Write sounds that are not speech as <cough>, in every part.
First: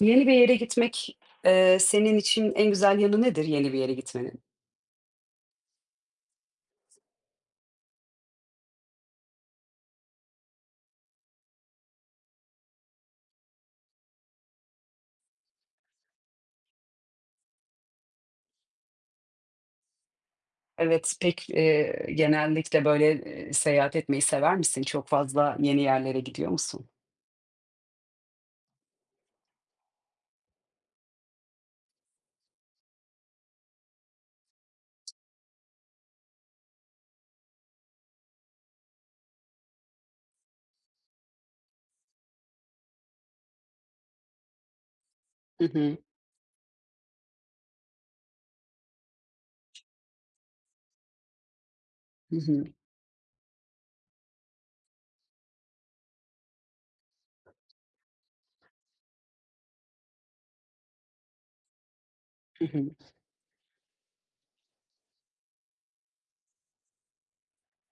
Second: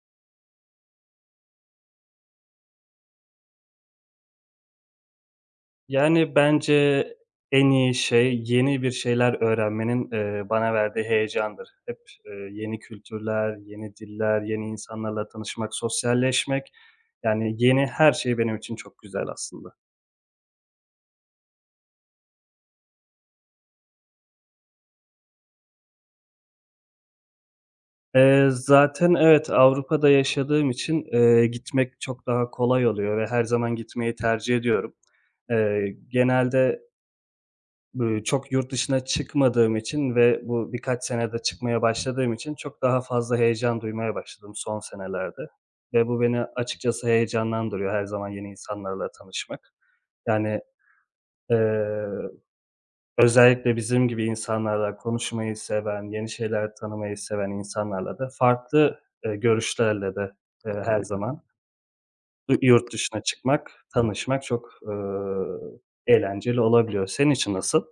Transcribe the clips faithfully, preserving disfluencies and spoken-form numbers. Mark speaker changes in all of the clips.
Speaker 1: Yeni bir yere gitmek, eee, senin için en güzel yanı nedir yeni bir yere gitmenin?
Speaker 2: Yani, bence en iyi şey yeni bir şeyler öğrenmenin, eee, bana verdiği heyecandır. Hep, eee, yeni kültürler, yeni diller, yeni insanlarla tanışmak, sosyalleşmek, yani, yeni her şey benim için çok güzel aslında.
Speaker 1: Evet, pek, eee, genellikle, böyle, eee, seyahat etmeyi sever misin? Çok fazla yeni yerlere gidiyor musun?
Speaker 2: Eee, zaten evet, Avrupa'da yaşadığım için, eee, gitmek çok daha kolay oluyor ve her zaman gitmeyi tercih ediyorum. Eee, genelde Iıı, çok yurt dışına çıkmadığım için ve bu birkaç senedir çıkmaya başladığım için çok daha fazla heyecan duymaya başladım son senelerde
Speaker 1: Hı hı.
Speaker 2: ve bu beni açıkçası heyecanlandırıyor her zaman yeni insanlarla tanışmak. Yani, eee,
Speaker 1: Hı hı.
Speaker 2: özellikle bizim gibi insanlarla konuşmayı seven, yeni şeyler tanımayı seven insanlarla da farklı, eee, görüşlerle de, eee, her zaman Ü
Speaker 1: Hı hı.
Speaker 2: yurt dışına çıkmak, tanışmak çok, eee, eğlenceli olabiliyor. Senin için nasıl?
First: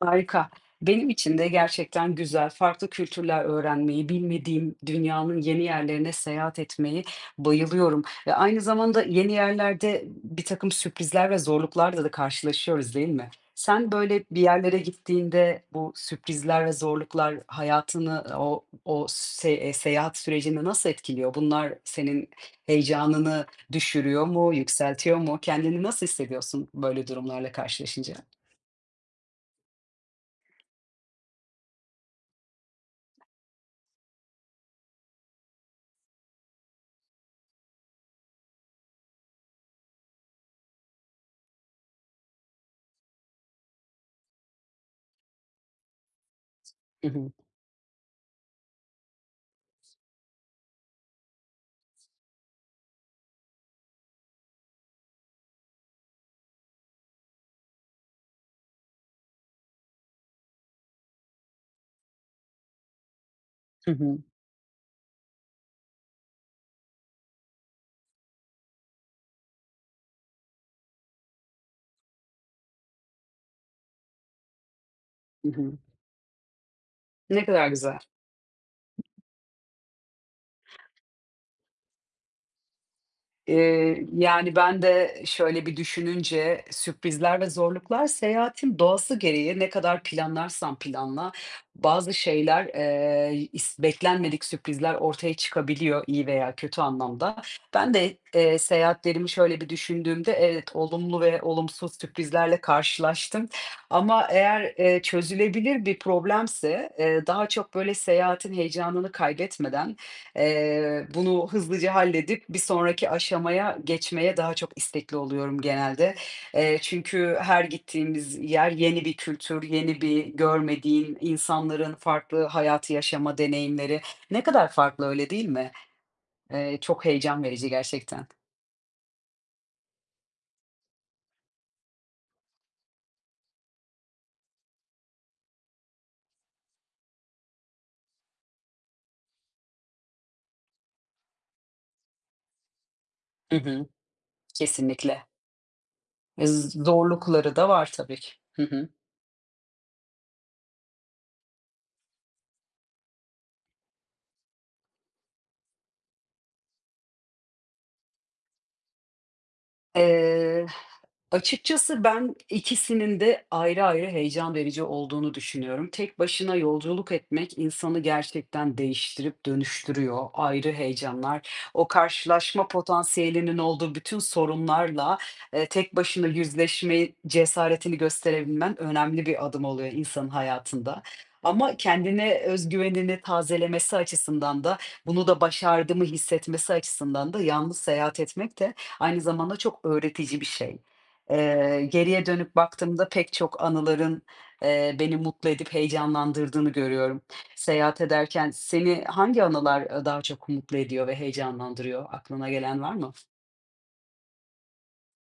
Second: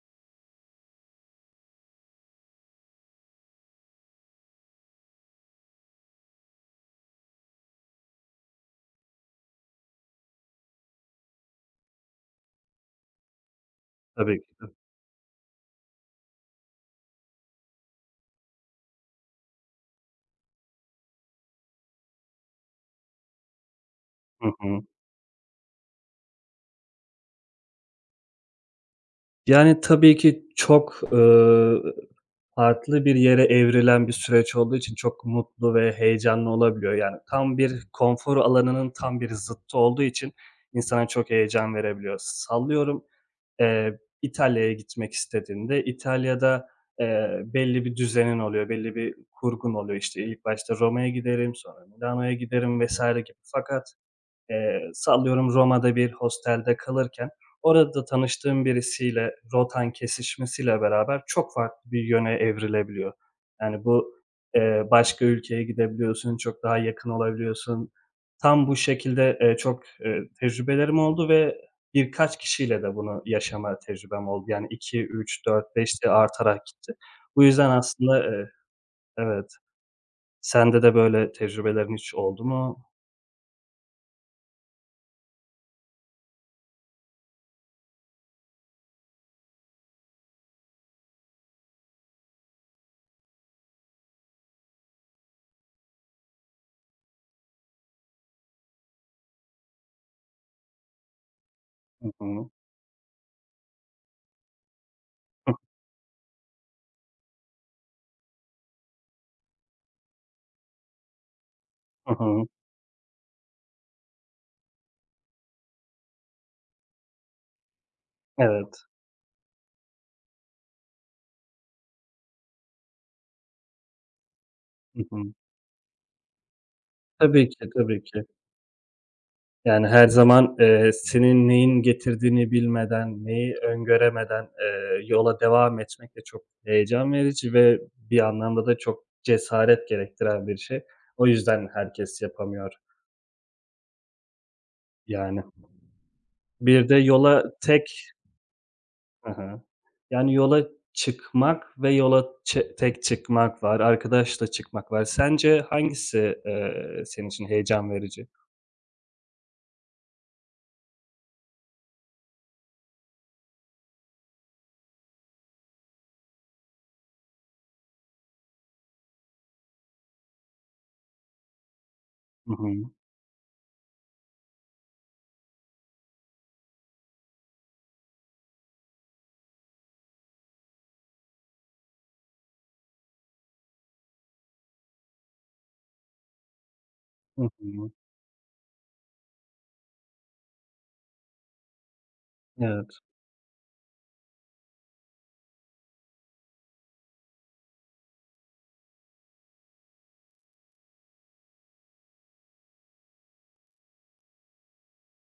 Speaker 1: Harika. Benim için de gerçekten güzel, farklı kültürler öğrenmeyi, bilmediğim dünyanın yeni yerlerine seyahat etmeyi bayılıyorum. Ve aynı zamanda yeni yerlerde bir takım sürprizler ve zorluklarla da karşılaşıyoruz, değil mi? Sen böyle
Speaker 2: Tabii
Speaker 1: bir
Speaker 2: ki.
Speaker 1: yerlere gittiğinde bu sürprizler ve zorluklar hayatını o o se eee, seyahat sürecini nasıl etkiliyor? Bunlar senin heyecanını düşürüyor
Speaker 2: Hı
Speaker 1: mu,
Speaker 2: hı.
Speaker 1: yükseltiyor mu? Kendini nasıl hissediyorsun böyle durumlarla karşılaşınca?
Speaker 2: Yani, tabii ki çok, eee farklı bir yere evrilen bir süreç olduğu için çok mutlu ve heyecanlı olabiliyor. Yani tam bir konfor alanının tam bir zıttı olduğu için insana çok heyecan verebiliyor. Sallıyorum, eee, İtalya'ya gitmek istediğinde İtalya'da,
Speaker 1: Hı hı.
Speaker 2: eee, belli bir düzenin oluyor, belli bir kurgun oluyor. İşte, ilk başta Roma'ya giderim, sonra Milano'ya giderim vesaire gibi. Fakat Eee, sallıyorum Roma'da bir hostelde kalırken orada tanıştığım birisiyle rotan kesişmesiyle beraber çok farklı bir yöne evrilebiliyor. Yani
Speaker 1: Hı
Speaker 2: bu,
Speaker 1: hı.
Speaker 2: eee, başka ülkeye gidebiliyorsun, çok daha yakın olabiliyorsun. Tam bu şekilde, eee, çok, eee, tecrübelerim oldu ve birkaç kişiyle de bunu yaşama tecrübem oldu. Yani iki, üç,
Speaker 1: Hı
Speaker 2: dört,
Speaker 1: hı.
Speaker 2: beş diye artarak gitti. Bu
Speaker 1: Ne kadar
Speaker 2: yüzden
Speaker 1: güzel.
Speaker 2: aslında. eee Evet. Sende de böyle tecrübelerin hiç oldu mu?
Speaker 1: Eee, yani, ben de şöyle bir düşününce sürprizler ve zorluklar seyahatin doğası gereği ne kadar planlarsan planla bazı şeyler, eee, is beklenmedik sürprizler ortaya çıkabiliyor iyi veya kötü anlamda. Ben de, eee, seyahatlerimi şöyle bir düşündüğümde evet, olumlu ve olumsuz
Speaker 2: Hı hı.
Speaker 1: sürprizlerle karşılaştım ama eğer, eee,
Speaker 2: <laughs>
Speaker 1: çözülebilir bir problemse, eee, daha çok böyle seyahatin heyecanını kaybetmeden Eee, bunu hızlıca
Speaker 2: Hı
Speaker 1: halledip
Speaker 2: hı.
Speaker 1: bir sonraki aşamaya geçmeye daha çok istekli oluyorum genelde. Eee, çünkü her gittiğimiz yer
Speaker 2: Evet.
Speaker 1: yeni bir kültür, yeni bir görmediğin insanların farklı hayatı yaşama deneyimleri. Ne kadar
Speaker 2: Hı
Speaker 1: farklı
Speaker 2: hı.
Speaker 1: öyle değil mi? Eee, çok heyecan
Speaker 2: Tabii ki,
Speaker 1: verici
Speaker 2: tabii ki.
Speaker 1: gerçekten.
Speaker 2: Yani, her zaman, eee, senin neyin getirdiğini bilmeden, neyi öngöremeden, eee, yola devam etmek de çok heyecan verici ve bir anlamda da çok cesaret gerektiren bir şey. O yüzden herkes yapamıyor,
Speaker 1: Hı hı, kesinlikle.
Speaker 2: yani.
Speaker 1: Z
Speaker 2: Bir de yola
Speaker 1: zorlukları da var
Speaker 2: tek.
Speaker 1: tabii ki. Hı hı.
Speaker 2: Hı hı. Yani, yola çıkmak ve yola çe tek çıkmak var, arkadaşla çıkmak var. Sence hangisi, eee, senin için heyecan verici?
Speaker 1: Eee, açıkçası ben ikisinin de ayrı ayrı heyecan verici olduğunu düşünüyorum. Tek başına yolculuk etmek insanı gerçekten değiştirip dönüştürüyor. Ayrı heyecanlar, o
Speaker 2: Hı hı.
Speaker 1: karşılaşma potansiyelinin olduğu bütün sorunlarla, eee, tek başına yüzleşme cesaretini gösterebilmen önemli bir adım oluyor insanın hayatında. Ama kendine özgüvenini güvenini tazelemesi açısından da, bunu da başardığımı hissetmesi açısından
Speaker 2: Hı
Speaker 1: da yalnız
Speaker 2: hı.
Speaker 1: seyahat etmek de Aynı zamanda çok öğretici bir şey. Eee, geriye dönüp
Speaker 2: Evet.
Speaker 1: baktığımda pek çok anıların, eee, beni mutlu edip heyecanlandırdığını görüyorum. Seyahat ederken seni hangi anılar, eee, daha çok mutlu ediyor ve heyecanlandırıyor? Aklına gelen var mı?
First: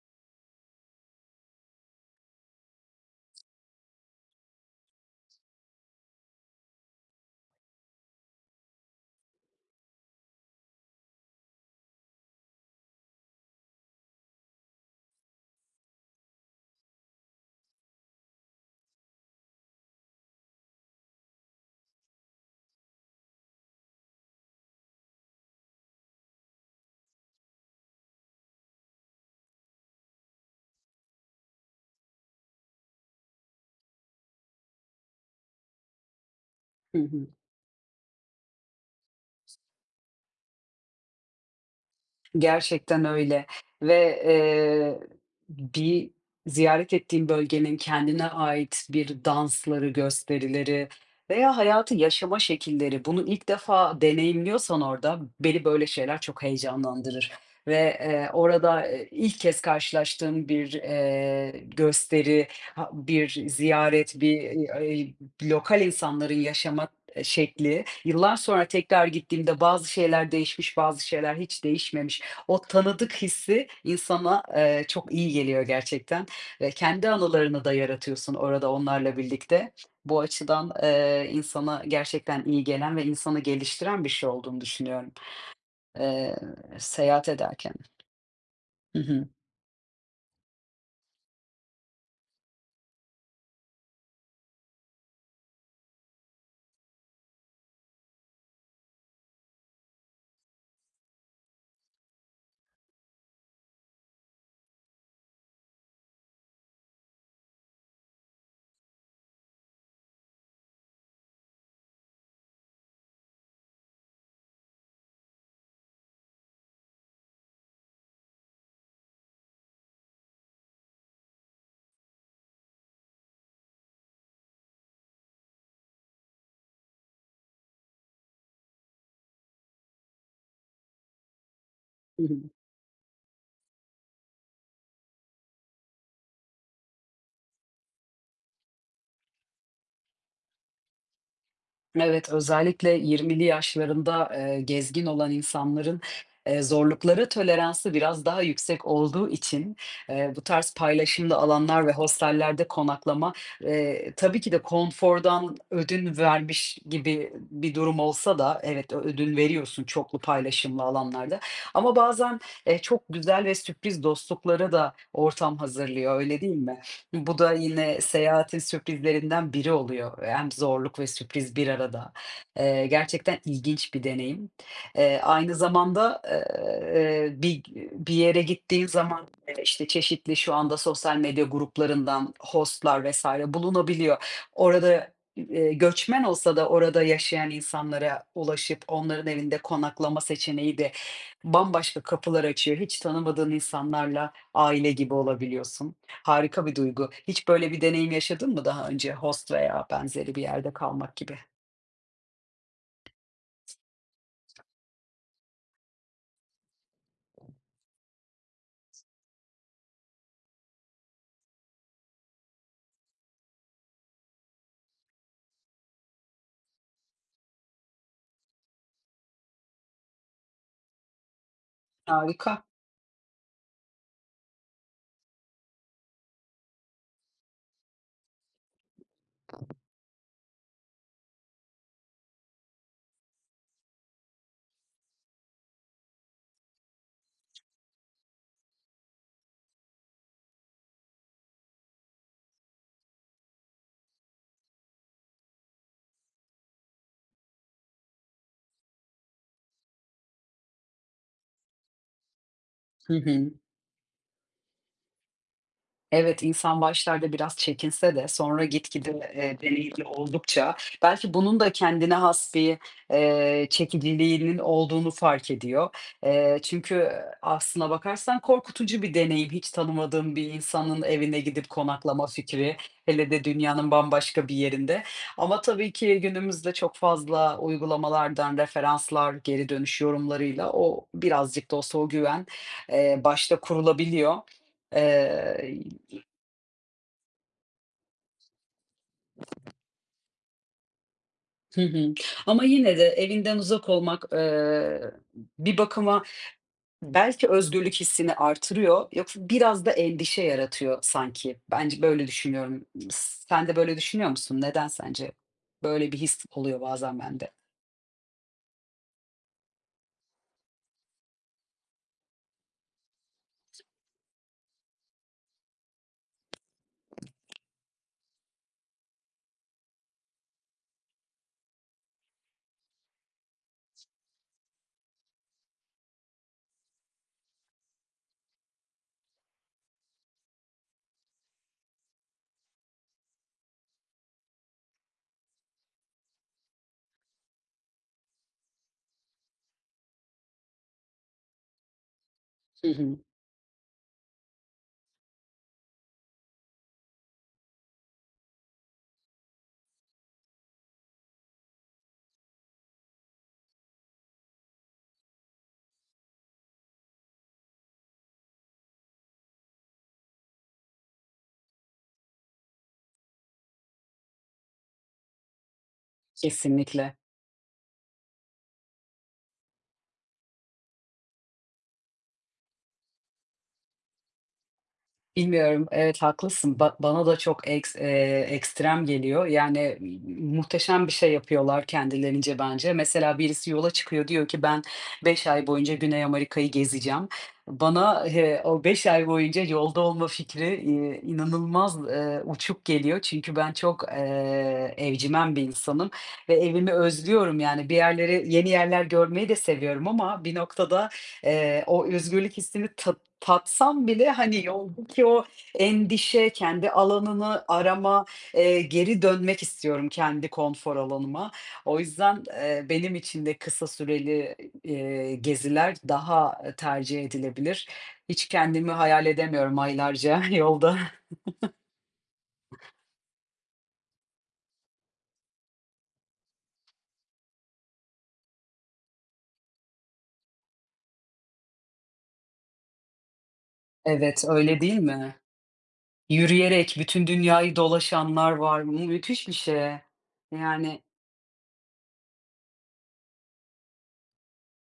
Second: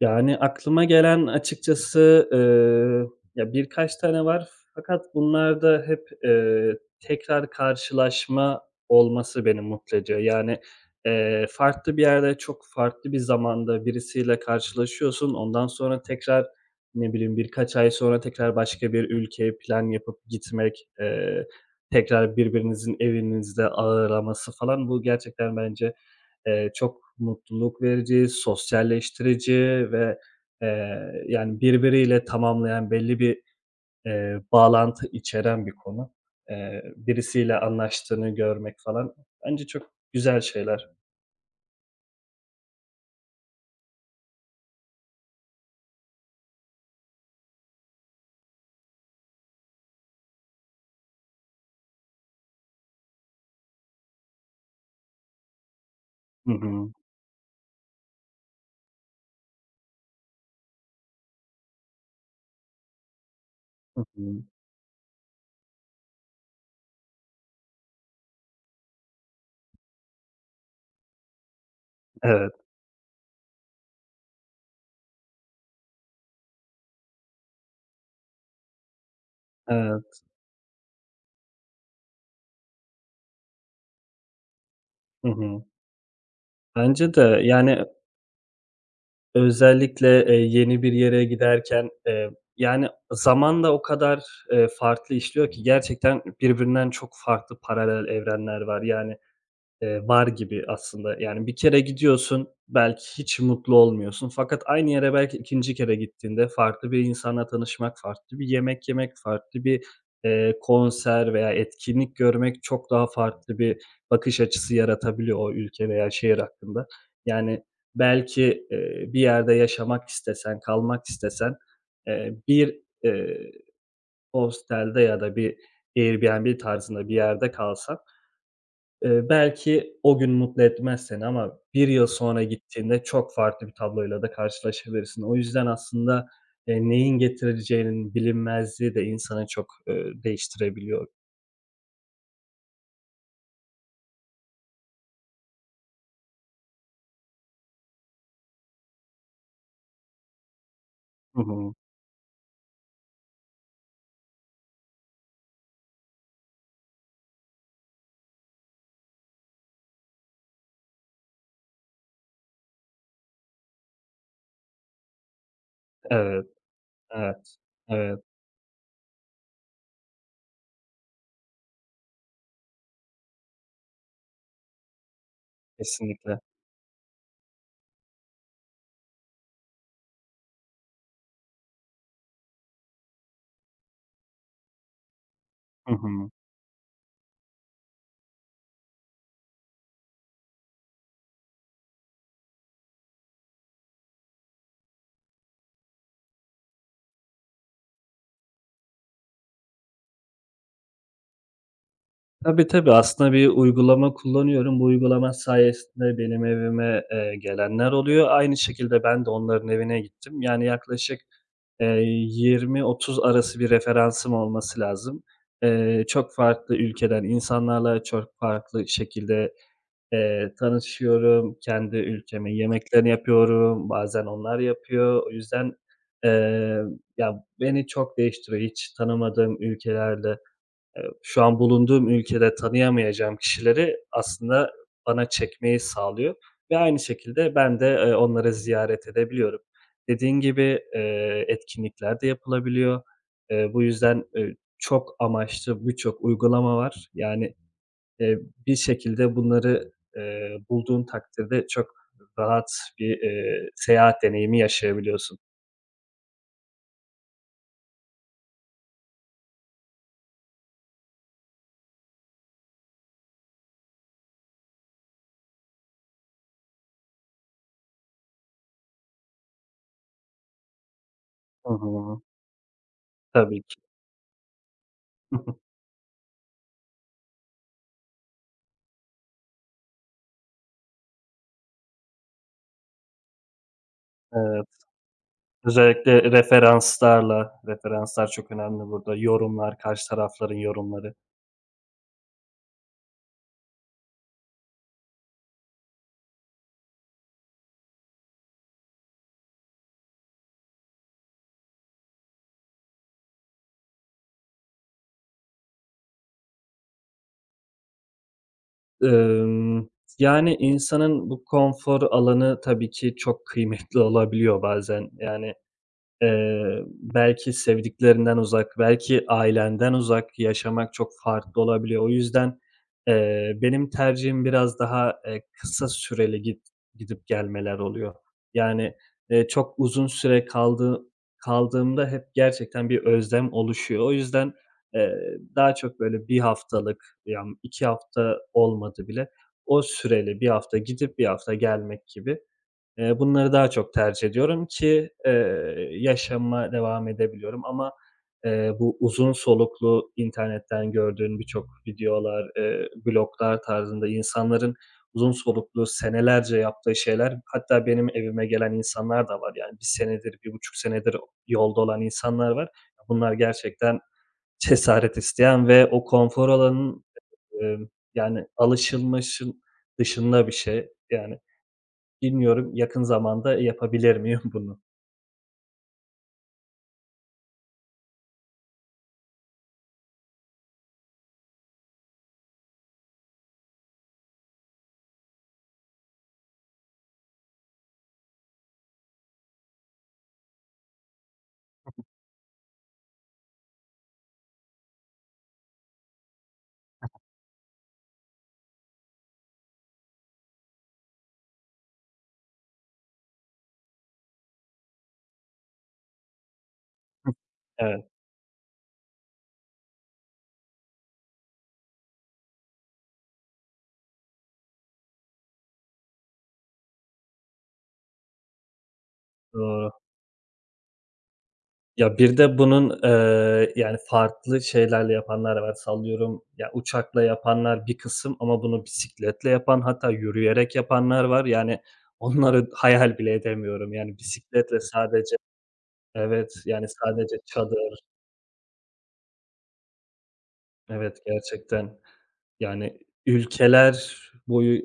Speaker 2: Yani, aklıma gelen açıkçası, eee, ya, birkaç tane var fakat bunlarda hep, eee, tekrar karşılaşma olması beni mutlu ediyor. Yani, eee, farklı bir yerde, çok farklı bir zamanda birisiyle karşılaşıyorsun. Ondan sonra tekrar, ne bileyim, birkaç ay sonra tekrar başka bir ülkeye plan yapıp gitmek, eee, tekrar birbirinizin evinizde ağırlaması falan bu gerçekten bence, Eee, çok mutluluk verici, sosyalleştirici ve, eee, yani, birbiriyle tamamlayan belli bir, eee, bağlantı içeren bir konu. Eee,
Speaker 1: Hı hı.
Speaker 2: birisiyle anlaştığını görmek falan bence çok güzel şeyler.
Speaker 1: Gerçekten öyle ve, eee, bir ziyaret ettiğim bölgenin kendine ait bir dansları, gösterileri veya hayatı yaşama şekilleri, bunu ilk defa deneyimliyorsan orada beni böyle şeyler çok
Speaker 2: Hı hı.
Speaker 1: heyecanlandırır ve, eee, orada, eee, ilk kez karşılaştığım bir, eee, gösteri, ha bir
Speaker 2: Hı
Speaker 1: ziyaret,
Speaker 2: hı.
Speaker 1: bir, eee, lokal insanların yaşama, şekli, yıllar sonra tekrar gittiğimde bazı şeyler değişmiş, bazı şeyler hiç değişmemiş.
Speaker 2: Evet,
Speaker 1: O tanıdık hissi insana, eee, çok iyi geliyor gerçekten ve kendi anılarını da yaratıyorsun orada onlarla birlikte. Bu
Speaker 2: evet.
Speaker 1: açıdan, eee, insana gerçekten iyi gelen ve insanı geliştiren bir şey olduğunu düşünüyorum,
Speaker 2: Hı hı.
Speaker 1: eee,
Speaker 2: Bence
Speaker 1: seyahat
Speaker 2: de,
Speaker 1: ederken.
Speaker 2: yani,
Speaker 1: Hı hı.
Speaker 2: özellikle, eee, yeni bir yere giderken, eee, yani, zaman da o kadar, eee, farklı işliyor ki gerçekten birbirinden çok farklı paralel evrenler var. Yani Eee, var gibi aslında. Yani bir kere gidiyorsun, belki hiç mutlu olmuyorsun fakat aynı yere belki ikinci kere gittiğinde farklı bir insanla tanışmak, farklı bir yemek yemek, farklı bir, eee, konser veya etkinlik görmek çok daha farklı bir bakış açısı yaratabiliyor o ülke veya şehir hakkında. Yani belki, eee, bir yerde yaşamak istesen, kalmak istesen, eee, bir, eee, hostelde ya da bir Airbnb tarzında bir yerde kalsan, Eee, belki o gün mutlu etmez seni ama bir yıl
Speaker 1: Hı hı.
Speaker 2: sonra gittiğinde çok farklı bir tabloyla da karşılaşabilirsin. O yüzden aslında, eee, neyin getireceğinin bilinmezliği de insanı çok, eee, değiştirebiliyor.
Speaker 1: Evet, özellikle yirmili yaşlarında, eee, gezgin olan insanların, eee, zorluklara toleransı biraz daha yüksek olduğu için, eee, bu tarz paylaşımlı
Speaker 2: Hı hı.
Speaker 1: alanlar ve hostellerde konaklama, eee, tabii ki de konfordan ödün vermiş gibi bir durum olsa da evet, ö ödün veriyorsun çoklu paylaşımlı alanlarda ama bazen, eee, çok güzel ve sürpriz dostluklara da ortam hazırlıyor, öyle
Speaker 2: Evet,
Speaker 1: değil mi? Bu da
Speaker 2: evet,
Speaker 1: yine
Speaker 2: evet,
Speaker 1: seyahatin sürprizlerinden biri oluyor. Hem zorluk ve sürpriz bir arada. Eee, gerçekten ilginç bir deneyim. Eee, aynı zamanda,
Speaker 2: kesinlikle.
Speaker 1: eee, bir bir yere gittiğin zaman, eee, işte, çeşitli şu anda sosyal medya gruplarından host'lar vesaire bulunabiliyor. Orada, eee,
Speaker 2: Hı
Speaker 1: göçmen
Speaker 2: hı.
Speaker 1: olsa da orada yaşayan insanlara ulaşıp onların evinde konaklama seçeneği de bambaşka kapılar açıyor. Hiç tanımadığın insanlarla aile gibi olabiliyorsun. Harika bir duygu. Hiç böyle bir deneyim yaşadın mı daha önce host veya benzeri bir yerde kalmak gibi?
Speaker 2: Tabii, tabii. Aslında bir uygulama kullanıyorum. Bu uygulama sayesinde benim evime, eee, gelenler oluyor. Aynı şekilde ben de onların evine gittim. Yani yaklaşık, Eee, yirmi otuz arası bir referansım olması lazım. Eee, çok farklı ülkeden insanlarla çok farklı şekilde, eee, tanışıyorum. Kendi ülkemin
Speaker 1: Harika.
Speaker 2: yemeklerini yapıyorum, bazen onlar yapıyor. O yüzden, eee, ya, beni çok değiştiriyor, hiç tanımadığım ülkelerde Eee, şu an bulunduğum ülkede tanıyamayacağım kişileri aslında bana çekmeyi sağlıyor ve aynı şekilde ben de, eee, onları ziyaret edebiliyorum. Dediğin gibi, eee, etkinlikler de yapılabiliyor. Eee, bu yüzden, eee, çok amaçlı birçok uygulama var. Yani, eee, bir şekilde bunları, eee, bulduğun takdirde çok rahat
Speaker 1: Hı
Speaker 2: bir,
Speaker 1: hı.
Speaker 2: eee, seyahat deneyimi yaşayabiliyorsun.
Speaker 1: Evet, insan başlarda biraz çekinse de sonra gitgide, eee, deneyimli oldukça belki bunun da kendine has bir, eee, çekiciliğinin olduğunu fark ediyor. Eee, çünkü aslına bakarsan korkutucu bir deneyim, hiç tanımadığın bir insanın evine gidip
Speaker 2: Hı hı.
Speaker 1: konaklama fikri, hele de
Speaker 2: Tabii ki.
Speaker 1: dünyanın bambaşka bir yerinde. Ama
Speaker 2: <laughs>
Speaker 1: tabii ki günümüzde çok fazla uygulamalardan referanslar, geri dönüş yorumlarıyla o birazcık da olsa o güven, eee, başta kurulabiliyor.
Speaker 2: Evet.
Speaker 1: Eee
Speaker 2: Özellikle referanslarla, referanslar çok önemli burada. Yorumlar, karşı tarafların yorumları.
Speaker 1: Hı hı. Ama yine de evinden uzak olmak, eee, bir bakıma belki özgürlük hissini artırıyor, yoksa biraz da endişe yaratıyor sanki. Bence böyle düşünüyorum. Sen de böyle düşünüyor musun? Neden sence böyle bir his oluyor bazen bende?
Speaker 2: Emm, Yani, insanın bu konfor alanı tabii ki çok kıymetli olabiliyor bazen. Yani, Eee, belki sevdiklerinden uzak, belki ailenden uzak yaşamak çok farklı olabiliyor. O yüzden, eee, benim tercihim biraz daha, eee, kısa süreli git gidip gelmeler oluyor. Yani, eee, çok uzun süre kaldığı kaldığımda hep gerçekten bir özlem oluşuyor. O yüzden, eee, daha çok böyle bir haftalık, yani iki hafta olmadı bile, o süreli bir hafta gidip bir hafta gelmek gibi.
Speaker 1: Hı
Speaker 2: Eee,
Speaker 1: hı.
Speaker 2: bunları daha çok tercih ediyorum ki, eee, yaşama devam edebiliyorum ama, eee, bu uzun soluklu internetten gördüğün birçok videolar, eee, bloglar tarzında insanların uzun soluklu senelerce yaptığı şeyler hatta benim evime gelen insanlar da var. Yani bir senedir, bir buçuk senedir yolda olan insanlar var. Bunlar gerçekten cesaret isteyen ve o konfor alanının,
Speaker 1: Kesinlikle.
Speaker 2: emm, yani alışılmışın dışında bir şey. Yani, bilmiyorum yakın zamanda yapabilir miyim <laughs> bunu?
Speaker 1: Bilmiyorum. Evet, haklısın. Ba bana da çok eks eee, ekstrem geliyor. Yani, muhteşem bir şey yapıyorlar kendilerince bence. Mesela birisi yola çıkıyor, diyor ki ben beş ay boyunca Güney Amerika'yı gezeceğim. Bana, eee, o beş ay boyunca yolda olma fikri, iii, inanılmaz, eee, uçuk geliyor. Çünkü ben çok, eee, evcimen bir insanım ve evimi özlüyorum. Yani bir yerleri, yeni yerler görmeyi de seviyorum ama bir noktada, eee, o özgürlük hissini ta Tatsam bile, hani, yoldaki o endişe, kendi
Speaker 2: Hı.
Speaker 1: alanını
Speaker 2: Evet,
Speaker 1: arama, eee, geri dönmek istiyorum kendi konfor alanıma. O yüzden, eee, benim için de kısa süreli, eee, geziler daha, eee, tercih edilebilir. Hiç kendimi hayal edemiyorum
Speaker 2: doğru.
Speaker 1: aylarca <laughs> yolda.
Speaker 2: Ya, bir de bunun, eee, yani, farklı şeylerle yapanlar var. Sallıyorum, ya, uçakla yapanlar bir kısım ama bunu bisikletle yapan hatta yürüyerek yapanlar var. Yani, onları hayal bile edemiyorum. Yani,
Speaker 1: Evet,
Speaker 2: bisikletle
Speaker 1: öyle değil
Speaker 2: sadece.
Speaker 1: mi?
Speaker 2: Evet, yani,
Speaker 1: Yürüyerek bütün
Speaker 2: sadece
Speaker 1: dünyayı
Speaker 2: çadır.
Speaker 1: dolaşanlar var. Bu müthiş bir şey. Yani
Speaker 2: Evet, gerçekten. Yani, ülkeler boyu,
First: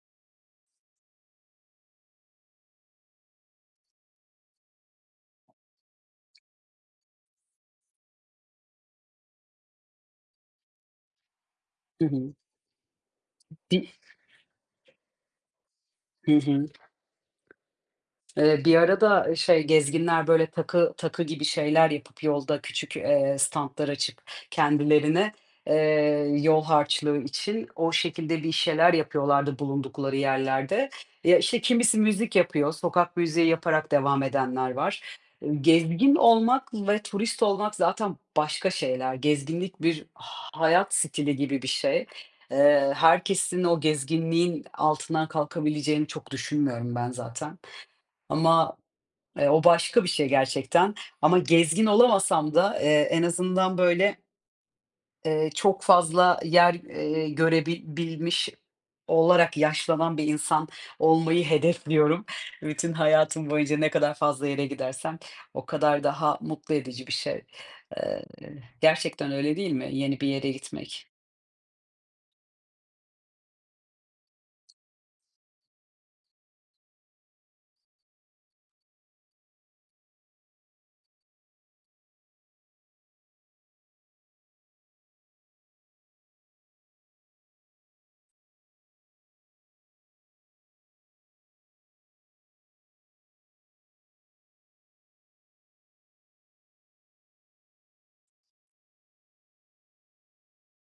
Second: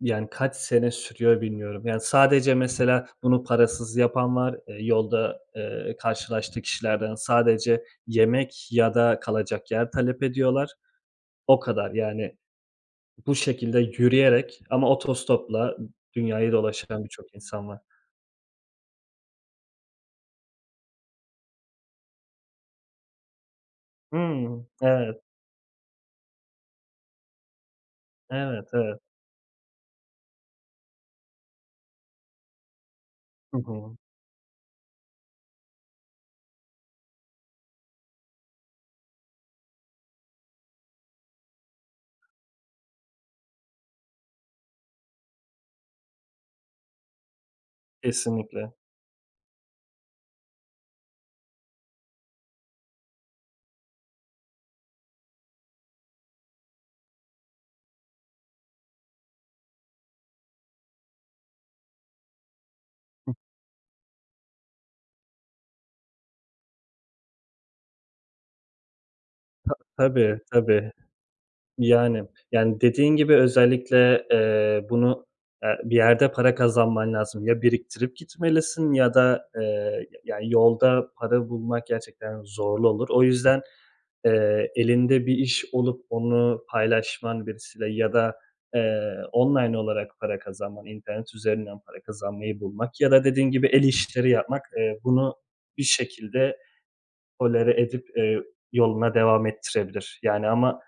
Speaker 2: yani, kaç sene sürüyor bilmiyorum. Yani, sadece mesela bunu parasız yapan var. Eee, yolda, eee, karşılaştığı kişilerden sadece yemek ya da kalacak yer talep ediyorlar. O kadar.
Speaker 1: Hı hı.
Speaker 2: Yani, bu şekilde
Speaker 1: Di
Speaker 2: yürüyerek ama otostopla
Speaker 1: Hı
Speaker 2: dünyayı
Speaker 1: hı.
Speaker 2: dolaşan birçok insan var.
Speaker 1: Eee, bir ara da şey, gezginler böyle takı takı gibi şeyler yapıp yolda küçük, eee, standlar açıp
Speaker 2: Hımm. Evet,
Speaker 1: kendilerine, eee, yol harçlığı için o şekilde bir
Speaker 2: evet,
Speaker 1: şeyler
Speaker 2: evet.
Speaker 1: yapıyorlardı bulundukları yerlerde. Ya, işte, kimisi müzik yapıyor, sokak müziği
Speaker 2: Hı
Speaker 1: yaparak
Speaker 2: hı.
Speaker 1: devam edenler var. Gezgin olmak ve turist olmak zaten başka şeyler. Gezginlik bir hayat stili gibi bir şey. Eee, herkesin o gezginliğin altından kalkabileceğini çok düşünmüyorum ben zaten.
Speaker 2: Kesinlikle.
Speaker 1: Ama, eee, o başka bir şey gerçekten ama gezgin olamasam da, eee, en azından böyle, eee, çok fazla yer, eee, görebil olarak yaşlanan bir insan olmayı hedefliyorum. <laughs> Bütün hayatım boyunca ne kadar fazla yere gidersem o kadar daha mutlu edici bir şey. Eee, gerçekten öyle değil mi yeni bir
Speaker 2: Tabii,
Speaker 1: yere
Speaker 2: tabii.
Speaker 1: gitmek?
Speaker 2: Yani, yani, dediğin gibi özellikle, eee, bunu, eee, bir yerde para kazanman lazım. Ya biriktirip gitmelisin ya da, eee, yani, yolda para bulmak gerçekten zorlu olur. O yüzden, eee, elinde bir iş olup onu paylaşman birisiyle ya da, eee, online olarak para kazanman, internet üzerinden para kazanmayı bulmak ya da dediğin gibi el işleri yapmak, eee, bunu bir şekilde tolere edip, eee, yoluna devam ettirebilir. Yani ama,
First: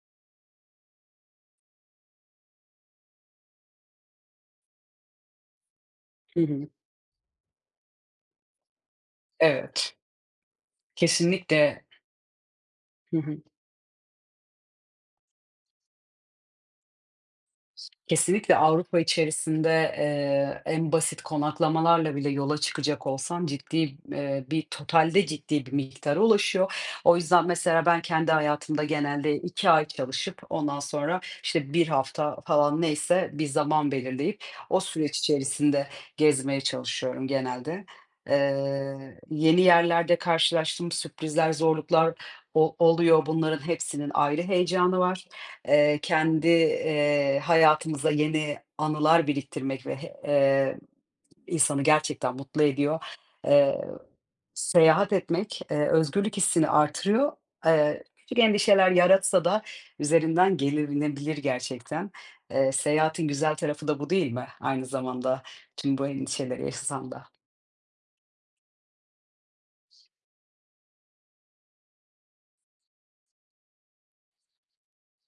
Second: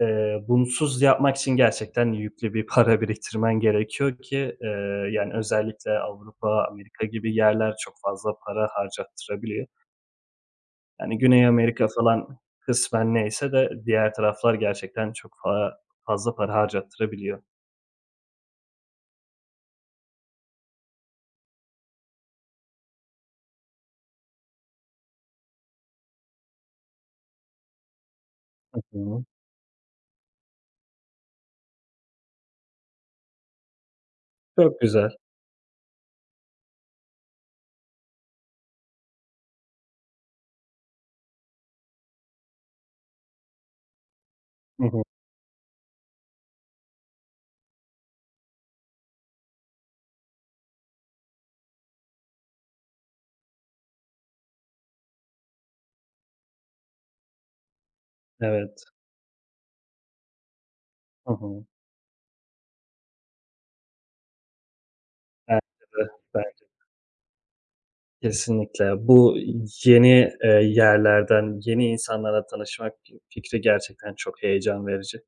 Speaker 2: Eee, bunsuz yapmak için gerçekten yüklü bir para biriktirmen gerekiyor ki, eee, yani, özellikle
Speaker 1: Hı
Speaker 2: Avrupa,
Speaker 1: hı.
Speaker 2: Amerika gibi yerler çok fazla para harcattırabiliyor.
Speaker 1: Evet,
Speaker 2: Yani, Güney
Speaker 1: kesinlikle.
Speaker 2: Amerika falan kısmen
Speaker 1: Hı hı.
Speaker 2: neyse de diğer taraflar gerçekten çok fa fazla para harcattırabiliyor.
Speaker 1: Kesinlikle Avrupa içerisinde, eee, en basit konaklamalarla bile yola çıkacak olsan ciddi, eee, bir totalde ciddi bir miktara ulaşıyor. O yüzden mesela ben kendi
Speaker 2: Hı
Speaker 1: hayatımda
Speaker 2: hı.
Speaker 1: genelde iki ay çalışıp ondan sonra, işte, bir hafta falan neyse bir zaman belirleyip
Speaker 2: Çok
Speaker 1: o
Speaker 2: güzel.
Speaker 1: süreç içerisinde gezmeye çalışıyorum genelde. Eee, yeni yerlerde karşılaştığım sürprizler, zorluklar o oluyor. Bunların hepsinin ayrı
Speaker 2: Hı
Speaker 1: heyecanı
Speaker 2: hı.
Speaker 1: var. Eee, kendi, eee, hayatımıza yeni anılar biriktirmek ve he eee, insanı gerçekten mutlu ediyor. Eee, seyahat etmek, eee, özgürlük hissini artırıyor. Eee, küçük
Speaker 2: Evet.
Speaker 1: endişeler yaratsa da üzerinden
Speaker 2: Hı
Speaker 1: gelinebilir
Speaker 2: hı.
Speaker 1: gerçekten. Eee, seyahatin güzel tarafı da bu değil mi aynı zamanda
Speaker 2: Bence
Speaker 1: tüm bu
Speaker 2: de, bence
Speaker 1: endişeleri yaşasan da?
Speaker 2: kesinlikle. Bu yeni, eee, yerlerden, yeni insanlarla tanışmak fikri gerçekten çok heyecan verici.